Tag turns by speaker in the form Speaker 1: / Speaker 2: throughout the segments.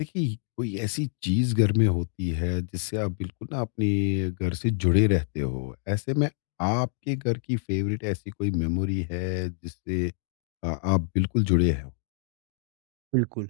Speaker 1: देखिए, कोई ऐसी चीज़ घर में होती है जिससे आप बिल्कुल ना अपने घर से जुड़े रहते हो। ऐसे में आपके घर की फ़ेवरेट ऐसी कोई मेमोरी है जिससे आप बिल्कुल जुड़े हो?
Speaker 2: बिल्कुल।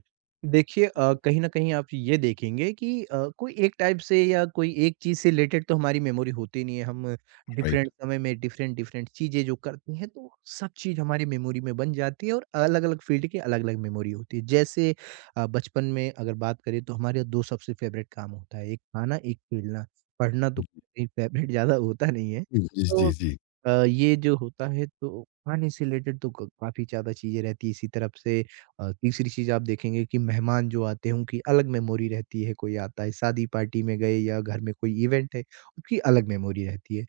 Speaker 2: देखिए कहीं न कहीं आप ये देखेंगे कि कोई एक टाइप से या कोई एक चीज़ से रिलेटेड तो हमारी मेमोरी होती नहीं है। हम
Speaker 1: राइट।
Speaker 2: डिफ़रेंट समय में डिफ़रेंट-डिफ़रेंट चीज़ें जो करते हैं, तो सब चीज़ हमारी मेमोरी में बन जाती है और अलग-अलग फ़ील्ड की अलग-अलग मेमोरी होती है। जैसे बचपन में अगर बात करें तो हमारे 2 सबसे फ़ेवरेट काम होता है, एक खाना, एक खेलना। पढ़ना तो फेवरेट ज़्यादा होता नहीं है।
Speaker 1: जी,
Speaker 2: तो
Speaker 1: जी, जी।
Speaker 2: ये जो होता है तो खाने से रिलेटेड तो क काफ़ी ज़्यादा चीज़ें रहती है। इसी तरफ से तीसरी चीज़ आप देखेंगे कि मेहमान जो आते हैं उनकी अलग मेमोरी रहती है। कोई आता है शादी पार्टी में गए या घर में कोई इवेंट है, उसकी अलग मेमोरी रहती है।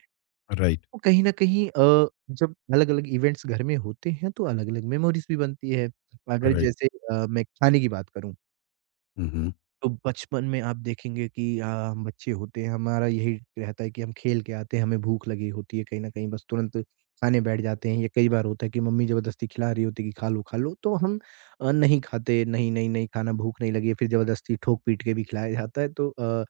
Speaker 1: राइट,
Speaker 2: तो कहीं न कहीं जब अलग-अलग इवेंट्स घर में होते हैं तो अलग-अलग मेमोरीज़ भी बनती है। अगर
Speaker 1: राइट।
Speaker 2: जैसे मैं खाने की बात करूँ
Speaker 1: हुँ, हुँ।
Speaker 2: तो बचपन में आप देखेंगे कि हम बच्चे होते हैं, हमारा यही रहता है कि हम खेल के आते हैं, हमें भूख लगी होती है कहीं न कहीं, बस तुरंत खाने बैठ जाते हैं या कई बार होता है कि मम्मी ज़बरदस्ती खिला रही होती है कि खा लो, तो हम नहीं खाते, नहीं, नहीं, नहीं खाना, भूख नहीं लगी है, फिर ज़बरदस्ती ठोक-पीट के भी खिलाया जाता है, तो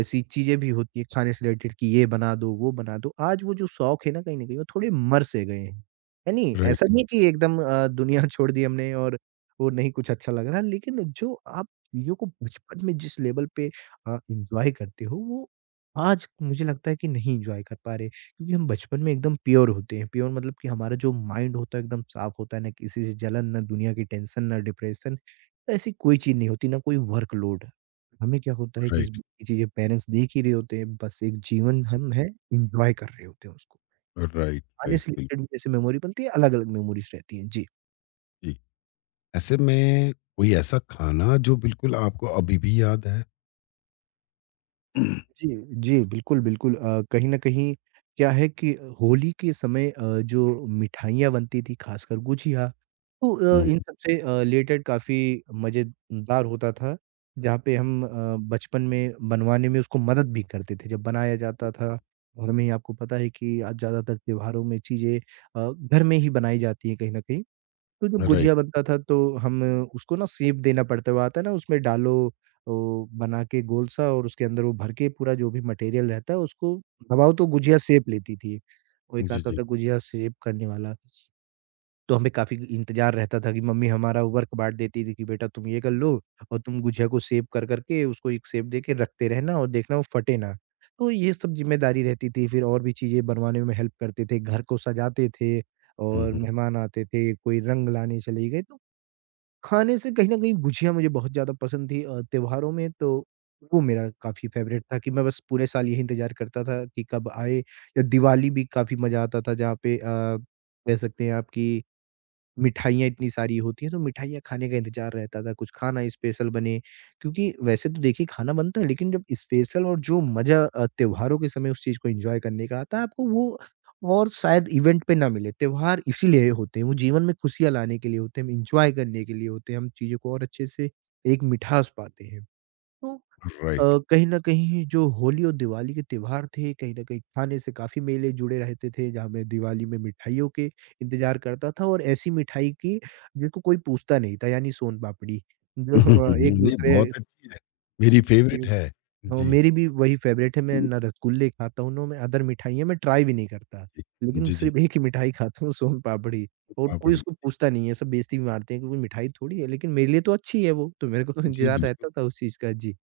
Speaker 2: ऐसी चीज़ें भी होती हैं खाने से रिलेटेड कि ये बना दो, वो बना दो। आज वो जो शौक है ना कहीं न कहीं वो थोड़े मर से गए हैं, है नहीं? ऐसा
Speaker 1: राइट,
Speaker 2: नहीं है कि एकदम दुनिया छोड़ दी हमने और वो नहीं कुछ अच्छा लग रहा, लेकिन जो आप चीज़ों को बचपन में जिस लेवल पे एन्जॉय करते हो वो आज मुझे लगता है कि नहीं एन्जॉय कर पा रहे क्योंकि हम बचपन में एकदम प्योर होते हैं। प्योर मतलब कि हमारा जो माइंड होता है एकदम साफ होता है, ना किसी से जलन, ना दुनिया की टेंशन, ना डिप्रेशन। ऐसी कोई चीज़ नहीं होती, ना कोई वर्कलोड। हमें क्या होता है कि इस
Speaker 1: राइट,
Speaker 2: ये चीज़ें पेरेंट्स देख ही रहे होते हैं, बस एक जीवन हम है एन्जॉय कर रहे होते हैं उसको।
Speaker 1: राइट, राइट,
Speaker 2: खाने से
Speaker 1: बिल्कुल,
Speaker 2: रिलेटेड भी जैसे मेमोरी बनती है, अलग-अलग मेमोरीज़ रहती हैं। जी।
Speaker 1: जी। ऐसे में कोई ऐसा खाना जो बिल्कुल आपको अभी भी याद है?
Speaker 2: जी, जी, बिल्कुल, बिल्कुल कहीं न कहीं क्या है कि होली के समय जो मिठाइयाँ बनती थी, खासकर गुझिया, तो
Speaker 1: हुँ,
Speaker 2: इन सब से रिलेटेड काफ़ी मज़ेदार होता था, जहाँ पे हम बचपन में बनवाने में उसको मदद भी करते थे, जब बनाया जाता था। घर में ही आपको पता है कि आज ज़्यादातर त्योहारों में चीज़ें घर में ही बनाई जाती हैं कहीं न कहीं। तो जब
Speaker 1: राइट।
Speaker 2: गुजिया बनता था तो हम उसको ना शेप देना पड़ता है, वो आता है ना उसमें डालो वो बना के गोल सा और उसके अंदर वो भर के पूरा जो भी मटेरियल रहता है उसको दबाओ तो गुजिया शेप लेती थी। वो एक
Speaker 1: जी,
Speaker 2: आता
Speaker 1: जी।
Speaker 2: था गुजिया शेप करने वाला। तो हमें काफ़ी इंतज़ार रहता था कि मम्मी हमारा वर्क बाँट देती थी कि बेटा तुम ये कर लो और तुम गुझिया को सेव कर कर के उसको एक सेव दे के रखते रहना और देखना वो फटे ना। तो ये सब ज़िम्मेदारी रहती थी फिर और भी चीज़ें बनवाने में हेल्प करते थे, घर को सजाते थे
Speaker 1: हुँ,
Speaker 2: और
Speaker 1: हुँ,
Speaker 2: मेहमान आते थे, कोई रंग लाने चले गए तो खाने से कहीं न कहीं गुझिया मुझे बहुत ज़्यादा पसंद थी त्योहारों में तो वो मेरा काफ़ी फ़ेवरेट था कि मैं बस पूरे साल यही इंतज़ार करता था कि कब आए या दिवाली भी काफ़ी मज़ा आता था जहाँ पे कह सकते हैं आप कि मिठाइयाँ इतनी सारी होती हैं, तो मिठाइयाँ खाने का इंतज़ार रहता था, कुछ खाना स्पेशल बने। क्योंकि वैसे तो देखिए खाना बनता है, लेकिन जब स्पेशल और जो मज़ा त्योहारों के समय उस चीज़ को एन्जॉय करने का आता है, आपको वो और शायद इवेंट पे ना मिले। त्योहार इसीलिए होते हैं, वो जीवन में खुशियाँ लाने के लिए होते हैं, हम एन्जॉय करने के लिए होते हैं, हम चीज़ों को और अच्छे से एक मिठास पाते हैं। तो
Speaker 1: राइट।
Speaker 2: अ, कहीं न कहीं जो होली और दिवाली के त्योहार थे, कहीं न कहीं खाने से काफ़ी मेले जुड़े रहते थे, जहाँ मैं दिवाली में मिठाइयों के इंतज़ार करता था और ऐसी मिठाई की जिनको कोई पूछता नहीं था, यानी सोन पापड़ी, जो
Speaker 1: नहीं,
Speaker 2: एक-दूसरे
Speaker 1: बहुत अच्छी है। मेरी
Speaker 2: की
Speaker 1: फ़ेवरेट है।
Speaker 2: हाँ,
Speaker 1: जी।
Speaker 2: मेरी भी वही फ़ेवरेट है, मैं
Speaker 1: हुँ,
Speaker 2: ना रसगुल्ले खाता हूँ, ना मैं अदर मिठाइयाँ मैं ट्राई भी नहीं करता,
Speaker 1: जी।
Speaker 2: लेकिन
Speaker 1: जी, जी।
Speaker 2: सिर्फ़ एक ही मिठाई खाता हूँ सोन पापड़ी और कोई
Speaker 1: पापड़ी।
Speaker 2: उसको पूछता नहीं है, सब बेइज़्ती भी मारते हैं, क्योंकि मिठाई थोड़ी है, लेकिन मेरे लिए तो अच्छी है वो, तो मेरे को तो
Speaker 1: जी,
Speaker 2: इंतज़ार
Speaker 1: बिल्कुल।
Speaker 2: रहता था उस चीज़ का। जी।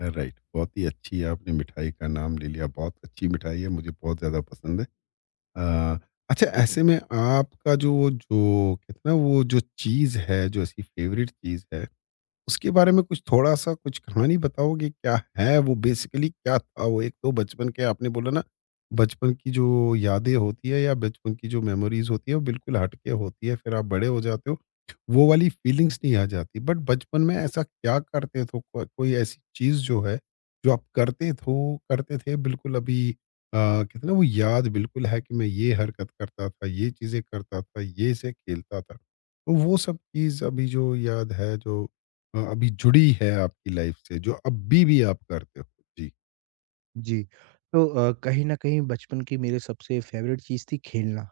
Speaker 1: राइट, बहुत ही अच्छी है, आपने मिठाई का नाम ले लिया। बहुत अच्छी मिठाई है, मुझे बहुत ज़्यादा पसंद है। अ, अच्छा, ऐसे में आपका जो जो कहते हैं ना वो जो चीज़ है, जो ऐसी फ़ेवरेट चीज़ है उसके बारे में कुछ थोड़ा-सा कुछ कहानी बताओगे क्या है वो, बेसिकली क्या था वो? एक तो बचपन के आपने बोला ना, बचपन की जो यादें होती है या बचपन की जो मेमोरीज़ होती है वो बिल्कुल हट के होती है, फिर आप बड़े हो जाते हो, वो वाली फीलिंग्स नहीं आ जाती। बट बचपन में ऐसा क्या करते थे को कोई ऐसी चीज़ जो है, जो आप करते थो करते थे बिल्कुल अभी कहते हैं ना वो याद बिल्कुल है कि मैं ये हरकत करता था, ये चीज़ें करता था, ये से खेलता था। तो वो सब चीज़ अभी जो याद है जो अभी जुड़ी है आपकी लाइफ से, जो अभी भी आप करते हो? जी।
Speaker 2: जी। तो कहीं न कहीं बचपन की मेरे सबसे फ़ेवरेट चीज़ थी खेलना।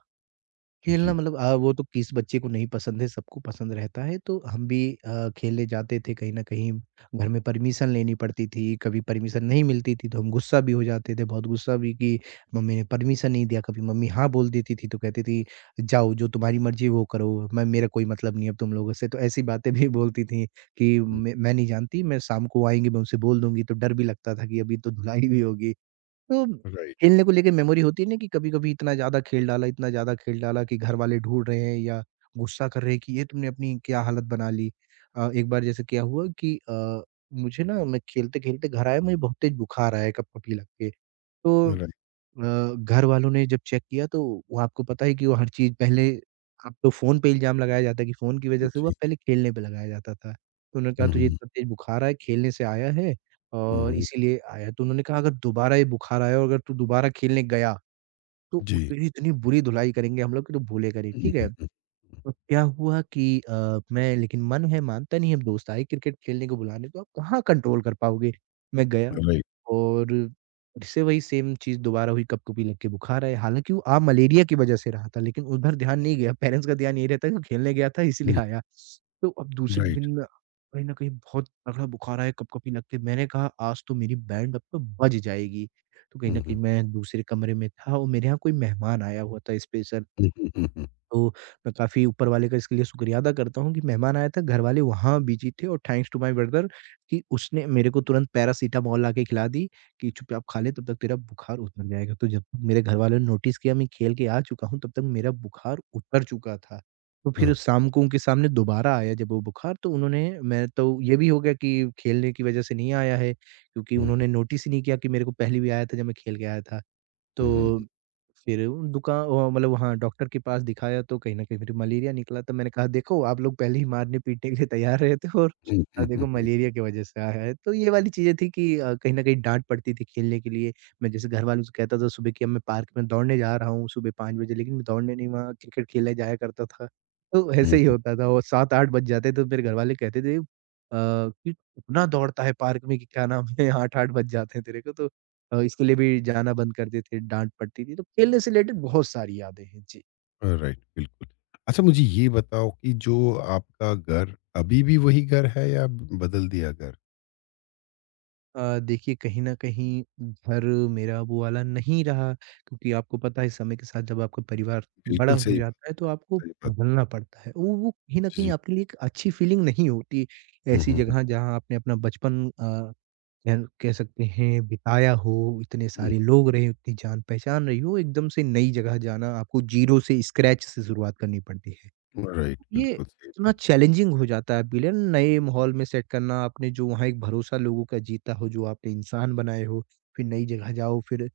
Speaker 2: खेलना
Speaker 1: जी।
Speaker 2: मतलब वो तो किस बच्चे को नहीं पसंद है, सबको पसंद रहता है। तो हम भी खेलने जाते थे कहीं न कहीं, घर में परमिशन लेनी पड़ती थी, कभी परमिशन नहीं मिलती थी तो हम गुस्सा भी हो जाते थे, बहुत गुस्सा भी कि मम्मी ने परमिशन नहीं दिया, कभी मम्मी हाँ बोल देती थी तो कहती थी, "जाओ जो तुम्हारी मर्ज़ी है वो करो, मैं मेरा कोई मतलब नहीं है अब तुम लोगों से।" तो ऐसी बातें भी बोलती थी कि
Speaker 1: हुँ।
Speaker 2: मैं नहीं जानती, मैं शाम को आएँगी मैं उनसे बोल दूँगी, तो डर भी लगता था कि अभी तो धुलाई भी होगी। तो
Speaker 1: राइट,
Speaker 2: खेलने को लेके मेमोरी होती है ना कि कभी-कभी इतना ज़्यादा खेल डाला, इतना ज़्यादा खेल डाला कि घरवाले ढूँढ रहे हैं या गुस्सा कर रहे हैं कि ये तुमने अपनी क्या हालत बना ली। एक बार जैसे क्या हुआ कि मुझे ना मैं खेलते-खेलते घर आया मुझे बहुत तेज़ बुखार आया, कँपकँपी लग के। तो
Speaker 1: राइट।
Speaker 2: घर वालों ने जब चेक किया तो वो आपको पता है कि वो हर चीज़ पहले अब तो फ़ोन पे इल्ज़ाम लगाया जाता है कि फ़ोन की वज़ह से हुआ,
Speaker 1: जी।
Speaker 2: पहले खेलने पे लगाया जाता था। तो उन्होंने कहा
Speaker 1: हुँ,
Speaker 2: तुझे
Speaker 1: हुँ,
Speaker 2: इतना तेज़ बुखार आया, खेलने से आया है
Speaker 1: हुँ,
Speaker 2: और
Speaker 1: हुँ।
Speaker 2: इसीलिए आया है। तो उन्होंने कहा अगर दोबारा ये बुखार आया और अगर तू दोबारा खेलने गया, तो उ
Speaker 1: जी।
Speaker 2: तेरी इतनी बुरी धुलाई करेंगे हम लोग कि तू भूलेगा नहीं,
Speaker 1: हुँ,
Speaker 2: ठीक है?
Speaker 1: हुँ, हुँ, हुँ।
Speaker 2: तो क्या हुआ कि मैं लेकिन मन है मानता नहीं है, अब दोस्त आए क्रिकेट खेलने को बुलाने तो आप कहाँ कंट्रोल कर पाओगे? मैं गया
Speaker 1: राइट।
Speaker 2: और फिर से वही सेम चीज़ दोबारा हुई, कँपकँपी लग के बुखार आया। हालाँकि वो आ मलेरिया की वज़ह से रहा था लेकिन उधर ध्यान नहीं गया, पेरेंट्स का ध्यान यही रहता है कि खेलने गया था इसीलिए
Speaker 1: हुँ।
Speaker 2: आया। तो अब दूसरे
Speaker 1: राइट।
Speaker 2: दिन कहीं न कहीं बहुत तगड़ा बुखार आया, कँपकँपी लग के मैंने कहा आज तो मेरी बैंड अब तो बज जाएगी। तो कहीं न
Speaker 1: हुँ,
Speaker 2: कहीं
Speaker 1: हुँ,
Speaker 2: मैं दूसरे कमरे में था और मेरे यहाँ कोई मेहमान आया हुआ था स्पेशल।
Speaker 1: हुँ, हुँ, हुँ, हुँ।
Speaker 2: तो मैं काफ़ी ऊपर वाले का इसके लिए शुक्रिया अदा करता हूँ कि मेहमान आया था, घरवाले वहाँ बिज़ी थे और थैंक्स टू माय ब्रदर कि उसने मेरे को तुरंत पैरासिटामॉल लाके खिला दी कि, "चुपचाप खा ले, तब तक तेरा बुखार उतर जाएगा।" तो जब तक मेरे घरवालों ने नोटिस किया मैं खेल के आ चुका हूँ, तब तक मेरा बुखार उतर चुका था। तो
Speaker 1: हाँ।
Speaker 2: फिर शाम को उनके सामने दोबारा आया जब वो बुखार तो उन्होंने मैं तो ये भी हो गया कि खेलने की वज़ह से नहीं आया है, क्योंकि
Speaker 1: हुँ, हुँ,
Speaker 2: उन्होंने नोटिस ही नहीं किया कि मेरे को पहले भी आया था जब मैं खेल के आया था। तो
Speaker 1: हुँ, हुँ,
Speaker 2: फिर उन दुका ओ मतलब वहाँ डॉक्टर के पास दिखाया तो कहीं न कहीं फिर मलेरिया निकला तो मैंने कहा देखो आप लोग पहले ही मारने-पीटने के लिए तैयार रहते हो और
Speaker 1: हुँ,
Speaker 2: देखो
Speaker 1: हुँ,
Speaker 2: मलेरिया की वज़ह से आया है। तो ये वाली चीज़ें थी कि कहीं न कहीं डाँट पड़ती थी खेलने के लिए। मैं जैसे घरवालों से कहता था सुबह कि अब मैं पार्क में दौड़ने जा रहा हूँ सुबह 5 बजे लेकिन मैं दौड़ने नहीं वहाँ क्रिकेट खेलने जाया करता था। तो ऐसे
Speaker 1: हुँ,
Speaker 2: ही
Speaker 1: हुँ।
Speaker 2: होता था और 7-8 बज जाते तो मेरे घरवाले कहते थे कि इतना दौड़ता है पार्क में कि क्या नाम है 8-8 बज जाते हैं तेरे को तो इसके लिए भी जाना बंद कर देते, डाँट पड़ती थी, तो खेलने से रिलेटेड बहुत सारी यादें हैं। जी।
Speaker 1: राइट, बिल्कुल। अच्छा, मुझे ये बताओ कि जो आपका घर अभी भी वही घर है या बदल दिया घर?
Speaker 2: देखिए कहीं न कहीं घर मेरा वो वाला नहीं रहा क्योंकि आपको पता है समय के साथ जब आपका परिवार बड़ा
Speaker 1: बिल्कुल
Speaker 2: हो
Speaker 1: सही बात,
Speaker 2: जाता है तो आपको
Speaker 1: सही बात।
Speaker 2: बदलना पड़ता है। वो कहीं न
Speaker 1: जी,
Speaker 2: कहीं
Speaker 1: जी।
Speaker 2: आपके लिए एक अच्छी फीलिंग नहीं होती,
Speaker 1: हुँ,
Speaker 2: ऐसी
Speaker 1: हुँ, हुँ,
Speaker 2: जगह जहाँ आपने अपना बचपन कह कह सकते हैं बिताया हो, इतने सारे लोग रहे, उतनी जान-पहचान रही हो, एकदम से नई जगह जाना, आपको ज़ीरो से स्क्रैच से शुरुआत करनी पड़ती है।
Speaker 1: हुँ। राइट,
Speaker 2: ये
Speaker 1: बिल्कुल सही
Speaker 2: इतना
Speaker 1: बात।
Speaker 2: चैलेंजिंग हो जाता है विलेन नए माहौल में सेट करना आपने जो वहाँ एक भरोसा लोगों का जीता हो जो आपने इंसान बनाए हो फिर नई जगह जाओ फिर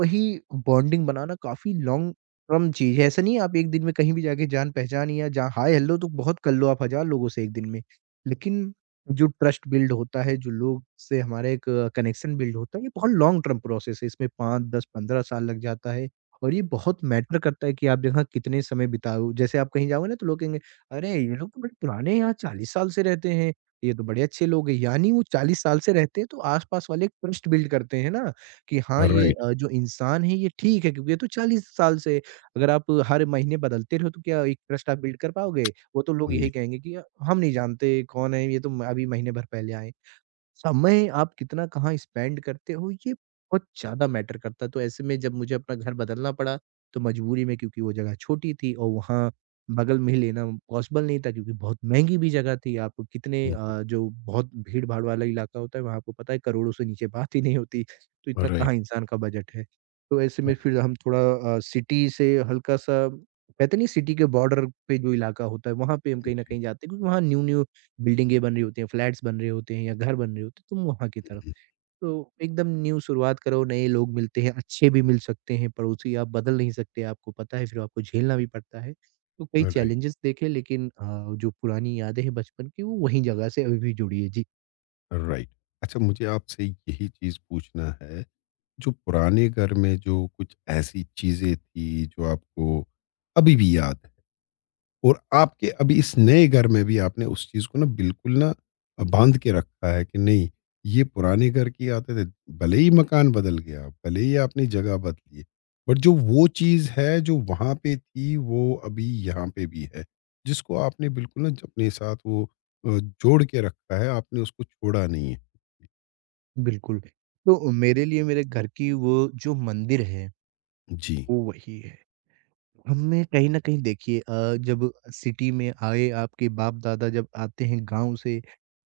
Speaker 2: वही बॉन्डिंग बनाना काफ़ी लॉन्ग टर्म चीज़ है। ऐसा नहीं है आप एक दिन में कहीं भी जाके जान-पहचान या जहाँ हाय-हेलो तो बहुत कर लो आप 1,000 लोगों से एक दिन में। लेकिन जो ट्रस्ट बिल्ड होता है, जो लोग से हमारा एक कनेक्शन बिल्ड होता है, ये बहुत लॉन्ग टर्म प्रोसेस है। इसमें 5, 10, 15 साल लग जाता है और ये बहुत मैटर करता है कि आप यहाँ कितने समय बिताओ। जैसे आप कहीं जाओगे ना तो लोग कहेंगे, "अरे! ये लोग तो बड़े पुराने हैं, यहाँ 40 साल से रहते हैं। ये तो बड़े अच्छे लोग हैं।" यानी वो 40 साल से रहते हैं तो आस-पास वाले एक ट्रस्ट बिल्ड करते हैं ना कि हाँ, ये
Speaker 1: राइट।
Speaker 2: जो इंसान है ये ठीक है क्योंकि ये तो 40 साल से अगर आप हर महीने बदलते रहो तो क्या एक ट्रस्ट आप बिल्ड कर पाओगे? वो तो लोग यही
Speaker 1: जी।
Speaker 2: कहेंगे कि हम नहीं जानते कौन है, ये तो म अभी महीने भर पहले आए हैं।" समय आप कितना कहाँ स्पेंड करते हो ये बहुत ज़्यादा मैटर करता है। तो ऐसे में जब मुझे अपना घर बदलना पड़ा तो मजबूरी में क्योंकि वो जगह छोटी थी और वहाँ बगल में ही लेना पॉसिबल नहीं था क्योंकि बहुत महंगी भी जगह थी। आपको कितने
Speaker 1: हुँ, हुँ।
Speaker 2: जो बहुत भीड़ भाड़ वाला इलाका होता है वहाँ आपको पता है करोड़ों से नीचे बात ही नहीं होती। तो इतना
Speaker 1: राइट।
Speaker 2: कहाँ इंसान का बजट है। तो ऐसे में फिर हम थोड़ा सिटी से हल्का-सा कहते नहीं सिटी के बॉर्डर पे जो इलाका होता है वहाँ पे हम कहीं न
Speaker 1: जी,
Speaker 2: कहीं जाते हैं क्योंकि वहाँ न्यू-न्यू बिल्डिंगें बन रही होती हैं, फ्लैट्स बन रहे होते हैं या घर बन रहे होते हैं, तुम वहाँ की तरफ।
Speaker 1: हुँ,
Speaker 2: तो एकदम न्यू शुरुआत करो, नए लोग मिलते हैं, अच्छे भी मिल सकते हैं, पड़ोसी आप बदल नहीं सकते, आपको पता है, फिर आपको झेलना भी पड़ता है। तो कई
Speaker 1: हुँ। राइट,
Speaker 2: चैलेंजेस देखे लेकिन जो पुरानी यादें हैं बचपन की, वो वहीं जगह से अभी भी जुड़ी है। जी,
Speaker 1: राइट। अच्छा, मुझे आपसे यही चीज़ पूछना है, जो पुराने घर में जो कुछ ऐसी चीज़ें थी जो आपको अभी भी याद है? और आपके अभी इस नए घर में भी आपने उस चीज़ को ना बिल्कुल ना बांध के रखा है कि नहीं, ये पुराने घर की आदत है, भले ही मकान बदल गया, भले ही आपने जगह बदली, बट जो वो चीज़ है जो वहाँ पे थी वो अभी यहाँ पे भी है, जिसको आपने बिल्कुल ना अपने साथ वो जोड़ के रखा है, आपने उसको छोड़ा नहीं है।
Speaker 2: बिल्कुल। तो मेरे लिए मेरे घर की वो जो मंदिर है,
Speaker 1: जी।
Speaker 2: वो वही है। हमने कहीं न कहीं देखिए जब सिटी में आए, आपके बाप-दादा जब आते हैं गाँव से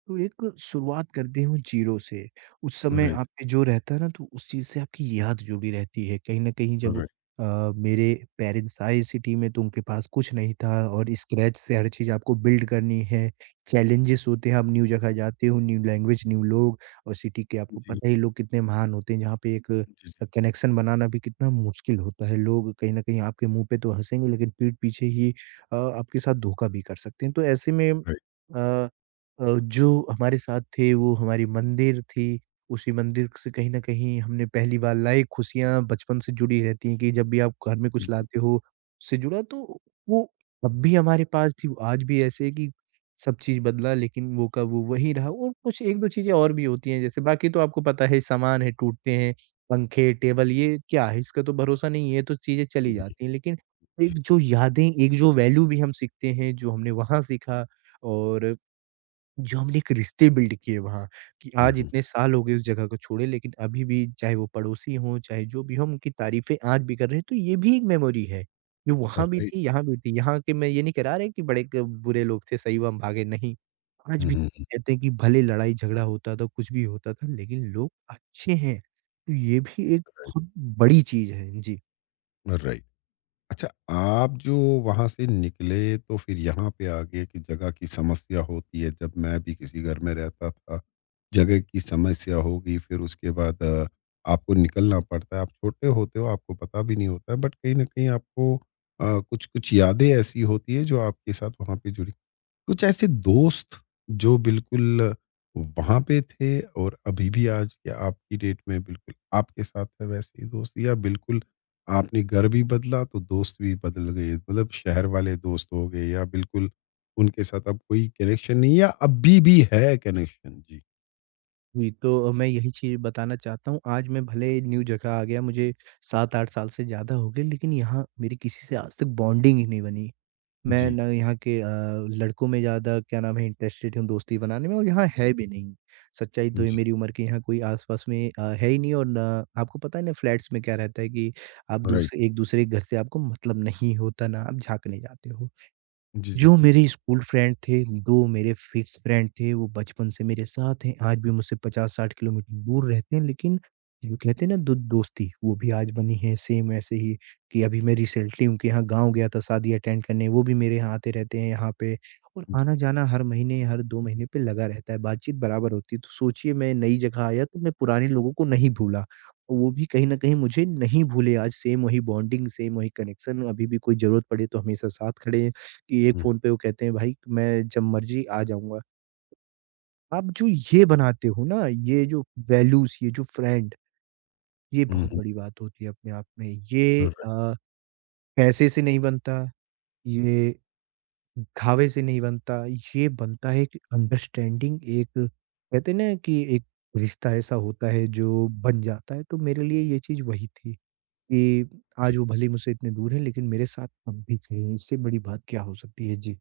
Speaker 2: तो एक शुरुआत करते हो जीरो से, उस समय
Speaker 1: राइट।
Speaker 2: आप पे जो रहता है ना तो उस चीज़ से आपकी याद जुड़ी रहती है। कहीं न कहीं जब
Speaker 1: राइट।
Speaker 2: मेरे पेरेंट्स आए सिटी में तो उनके पास कुछ नहीं था और स्क्रैच से हर चीज़ आपको बिल्ड करनी है। चैलेंजेस होते हैं, आप न्यू जगह जाते हो, न्यू लैंग्वेज, न्यू लोग और सिटी के आपको
Speaker 1: जी,
Speaker 2: पता ही लोग कितने महान होते हैं, जहाँ पे एक
Speaker 1: जी, जी।
Speaker 2: कनेक्शन बनाना भी कितना मुश्किल होता है। लोग कहीं न कहीं आपके मुँह पे तो हँसेंगे लेकिन पीठ पीछे ही आपके साथ धोखा भी कर सकते हैं। तो ऐसे में
Speaker 1: राइट।
Speaker 2: जो हमारे साथ थे वो हमारी मंदिर थी। उसी मंदिर से कहीं न कहीं हमने पहली बार लाए खुशियाँ बचपन से जुड़ी रहती हैं कि जब भी आप घर में कुछ लाते हो, उससे जुड़ा तो वो तब भी हमारे पास थी, वो आज भी ऐसे है कि सब चीज़ बदला लेकिन वो का वो वही रहा और कुछ 1-2 चीज़ें और भी होती हैं जैसे बाकी तो आपको पता है सामान है, टूटते हैं, पंखे, टेबल ये क्या है इसका तो भरोसा नहीं है, ये तो चीज़ें चली
Speaker 1: जी।
Speaker 2: जाती हैं। लेकिन एक जो यादें, एक जो वैल्यू भी हम सीखते हैं, जो हमने वहाँ सीखा और जो हमने एक रिश्ते बिल्ड किए वहाँ, कि
Speaker 1: हम्म,
Speaker 2: आज
Speaker 1: हम्म,
Speaker 2: इतने साल हो गए उस जगह को छोड़े लेकिन अभी भी चाहे वो पड़ोसी हों, चाहे जो भी हों, हम उनकी तारीफ़ें आज भी कर रहे हैं, तो ये भी एक मेमोरी है, जो वहाँ
Speaker 1: राइट।
Speaker 2: भी थी। यहाँ के मैं ये नहीं करा रहे कि बड़े क बुरे लोग थे, सही हुआ हम भागे, नहीं। आज
Speaker 1: हम्म,
Speaker 2: भी
Speaker 1: हम्म,
Speaker 2: कहते हैं कि भले लड़ाई-झगड़ा होता था, कुछ भी होता था, लेकिन लोग अच्छे हैं। तो ये भी एक
Speaker 1: राइट।
Speaker 2: बहुत बड़ी चीज़ है। जी।
Speaker 1: राइट। अच्छा, आप जो वहाँ से निकले तो फिर यहाँ पे आ गए कि जगह की समस्या होती है। जब मैं भी किसी घर में रहता था, जगह की समस्या हो गई, फिर उसके बाद आपको निकलना पड़ता है। आप छोटे होते हो, आपको पता भी नहीं होता है, बट कहीं न कहीं आपको कुछ-कुछ यादें ऐसी होती है जो आपके साथ वहाँ पे जुड़ी, कुछ ऐसे दोस्त जो बिल्कुल वहाँ पे थे और अभी भी आज के आपकी डेट में बिल्कुल आपके साथ है, वैसे ही दोस्त, या बिल्कुल आपने घर भी बदला तो दोस्त भी बदल गए, मतलब शहर वाले दोस्त हो गए या बिल्कुल उनके साथ अब कोई कनेक्शन नहीं है या अभी भी है कनेक्शन। जी।
Speaker 2: जी, तो मैं यही चीज़ बताना चाहता हूँ। आज मैं भले न्यू जगह आ गया, मुझे 7-8 साल से ज़्यादा हो गए, लेकिन यहाँ मेरी किसी से आज तक बॉन्डिंग ही नहीं बनी। मैं
Speaker 1: जी,
Speaker 2: ना यहाँ के लड़कों में ज़्यादा क्या नाम है इंटरेस्टेड हूँ दोस्ती बनाने में और यहाँ है भी नहीं। सच्चाई तो ये
Speaker 1: जी,
Speaker 2: मेरी उम्र के यहाँ कोई आस-पास में है ही नहीं और ना आपको पता है ना फ्लैट्स में क्या रहता है कि आप
Speaker 1: राइट।
Speaker 2: दूसरे एक-दूसरे के घर से आपको मतलब नहीं होता ना आप झाँकने जाते हो।
Speaker 1: जी, जी,
Speaker 2: जो मेरे स्कूल फ्रेंड थे, 2 मेरे फिक्स फ्रेंड थे, वो बचपन से मेरे साथ हैं, आज भी मुझसे 50-60 किलोमीटर दूर रहते हैं, लेकिन जो कहते हैं ना दो दोस्ती, वो भी आज बनी है सेम ऐसे ही कि अभी मैं रिसेंटली उनके यहाँ गाँव गया था शादी अटेंड करने, वो भी मेरे यहाँ आते रहते हैं यहाँ पे और
Speaker 1: जी।
Speaker 2: आना-जाना हर महीने, हर 2 महीने पे लगा रहता है, बातचीत बराबर होती है। तो सोचिए मैं नई जगह आया तो मैं पुराने लोगों को नहीं भूला, और वो भी कहीं न कहीं मुझे नहीं भूले आज सेम वही बॉन्डिंग, सेम वही कनेक्शन, अभी भी कोई ज़रूरत पड़े तो हमेशा साथ खड़े हैं। कि एक
Speaker 1: हम्म,
Speaker 2: फ़ोन पे वो कहते हैं भाई मैं जब मर्ज़ी आ जाऊँगा। आप जो ये बनाते हो ना, ये जो वैल्यूज़ ये जो फ्रेंड ये
Speaker 1: हम्म,
Speaker 2: बहुत
Speaker 1: हम्म,
Speaker 2: बड़ी बात होती है अपने आप में। ये
Speaker 1: राइट।
Speaker 2: पैसे से नहीं बनता, ये दिखावे से नहीं बनता, ये बनता है एक अंडरस्टैंडिंग एक कहते हैं ना कि एक रिश्ता ऐसा होता है जो बन जाता है। तो मेरे लिए ये चीज़ वही थी कि आज वो भले ही मुझसे इतने दूर हैं लेकिन मेरे साथ अब भी थे। इससे बड़ी बात क्या हो सकती है? जी।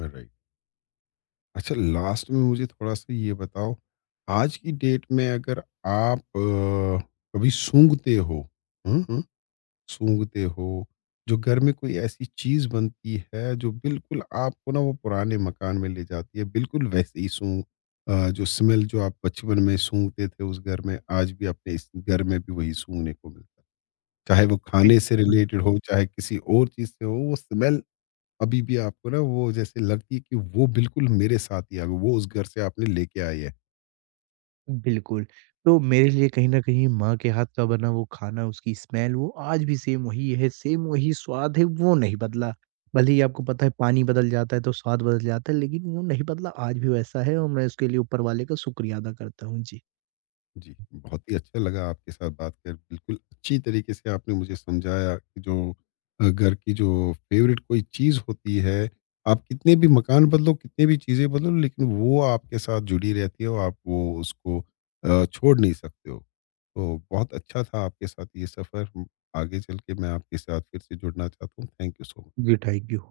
Speaker 1: राइट। अच्छा, लास्ट में मुझे थोड़ा-सा ये बताओ, आज की डेट में अगर आप कभी सूँघते हो, हुँ, हुँ, सूँघते हो, जो घर में कोई ऐसी चीज़ बनती है जो बिल्कुल आपको ना वो पुराने मकान में ले जाती है, बिल्कुल वैसे ही सूँ जो स्मेल जो आप बचपन में सूँघते थे उस घर में, आज भी अपने इस घर में भी वही सूँघने को मिलता है। चाहे वो खाने से
Speaker 2: बिल्कुल।
Speaker 1: रिलेटेड हो, चाहे किसी और चीज़ से हो, वो स्मेल अभी भी आपको ना वो जैसे लगती है कि वो बिल्कुल मेरे साथ ही आ गई, वो उस घर से आपने लेके आई है।
Speaker 2: बिल्कुल, तो मेरे लिए कहीं न कहीं माँ के हाथ का बना वो खाना, उसकी स्मेल वो आज भी सेम वही है, सेम वही स्वाद है, वो नहीं बदला। भले ही आपको पता है पानी बदल जाता है तो स्वाद बदल जाता है, लेकिन वो नहीं बदला, आज भी वैसा है और मैं उसके लिए ऊपर वाले का शुक्रिया अदा करता हूँ। जी।
Speaker 1: जी, बहुत ही अच्छा लगा आपके साथ बात कर, बिल्कुल अच्छी तरीके से आपने मुझे समझाया कि जो घर की जो फ़ेवरेट कोई चीज़ होती है, आप कितने भी मकान बदलो, कितनी भी चीज़ें बदलो, लेकिन वो आपके साथ जुड़ी रहती है और आप वो उसको छोड़ नहीं सकते हो। तो बहुत अच्छा था आपके साथ ये सफ़र, आगे चल के मैं आपके साथ फिर से जुड़ना चाहता हूँ। Thank you so much.
Speaker 2: जी, थैंक यू।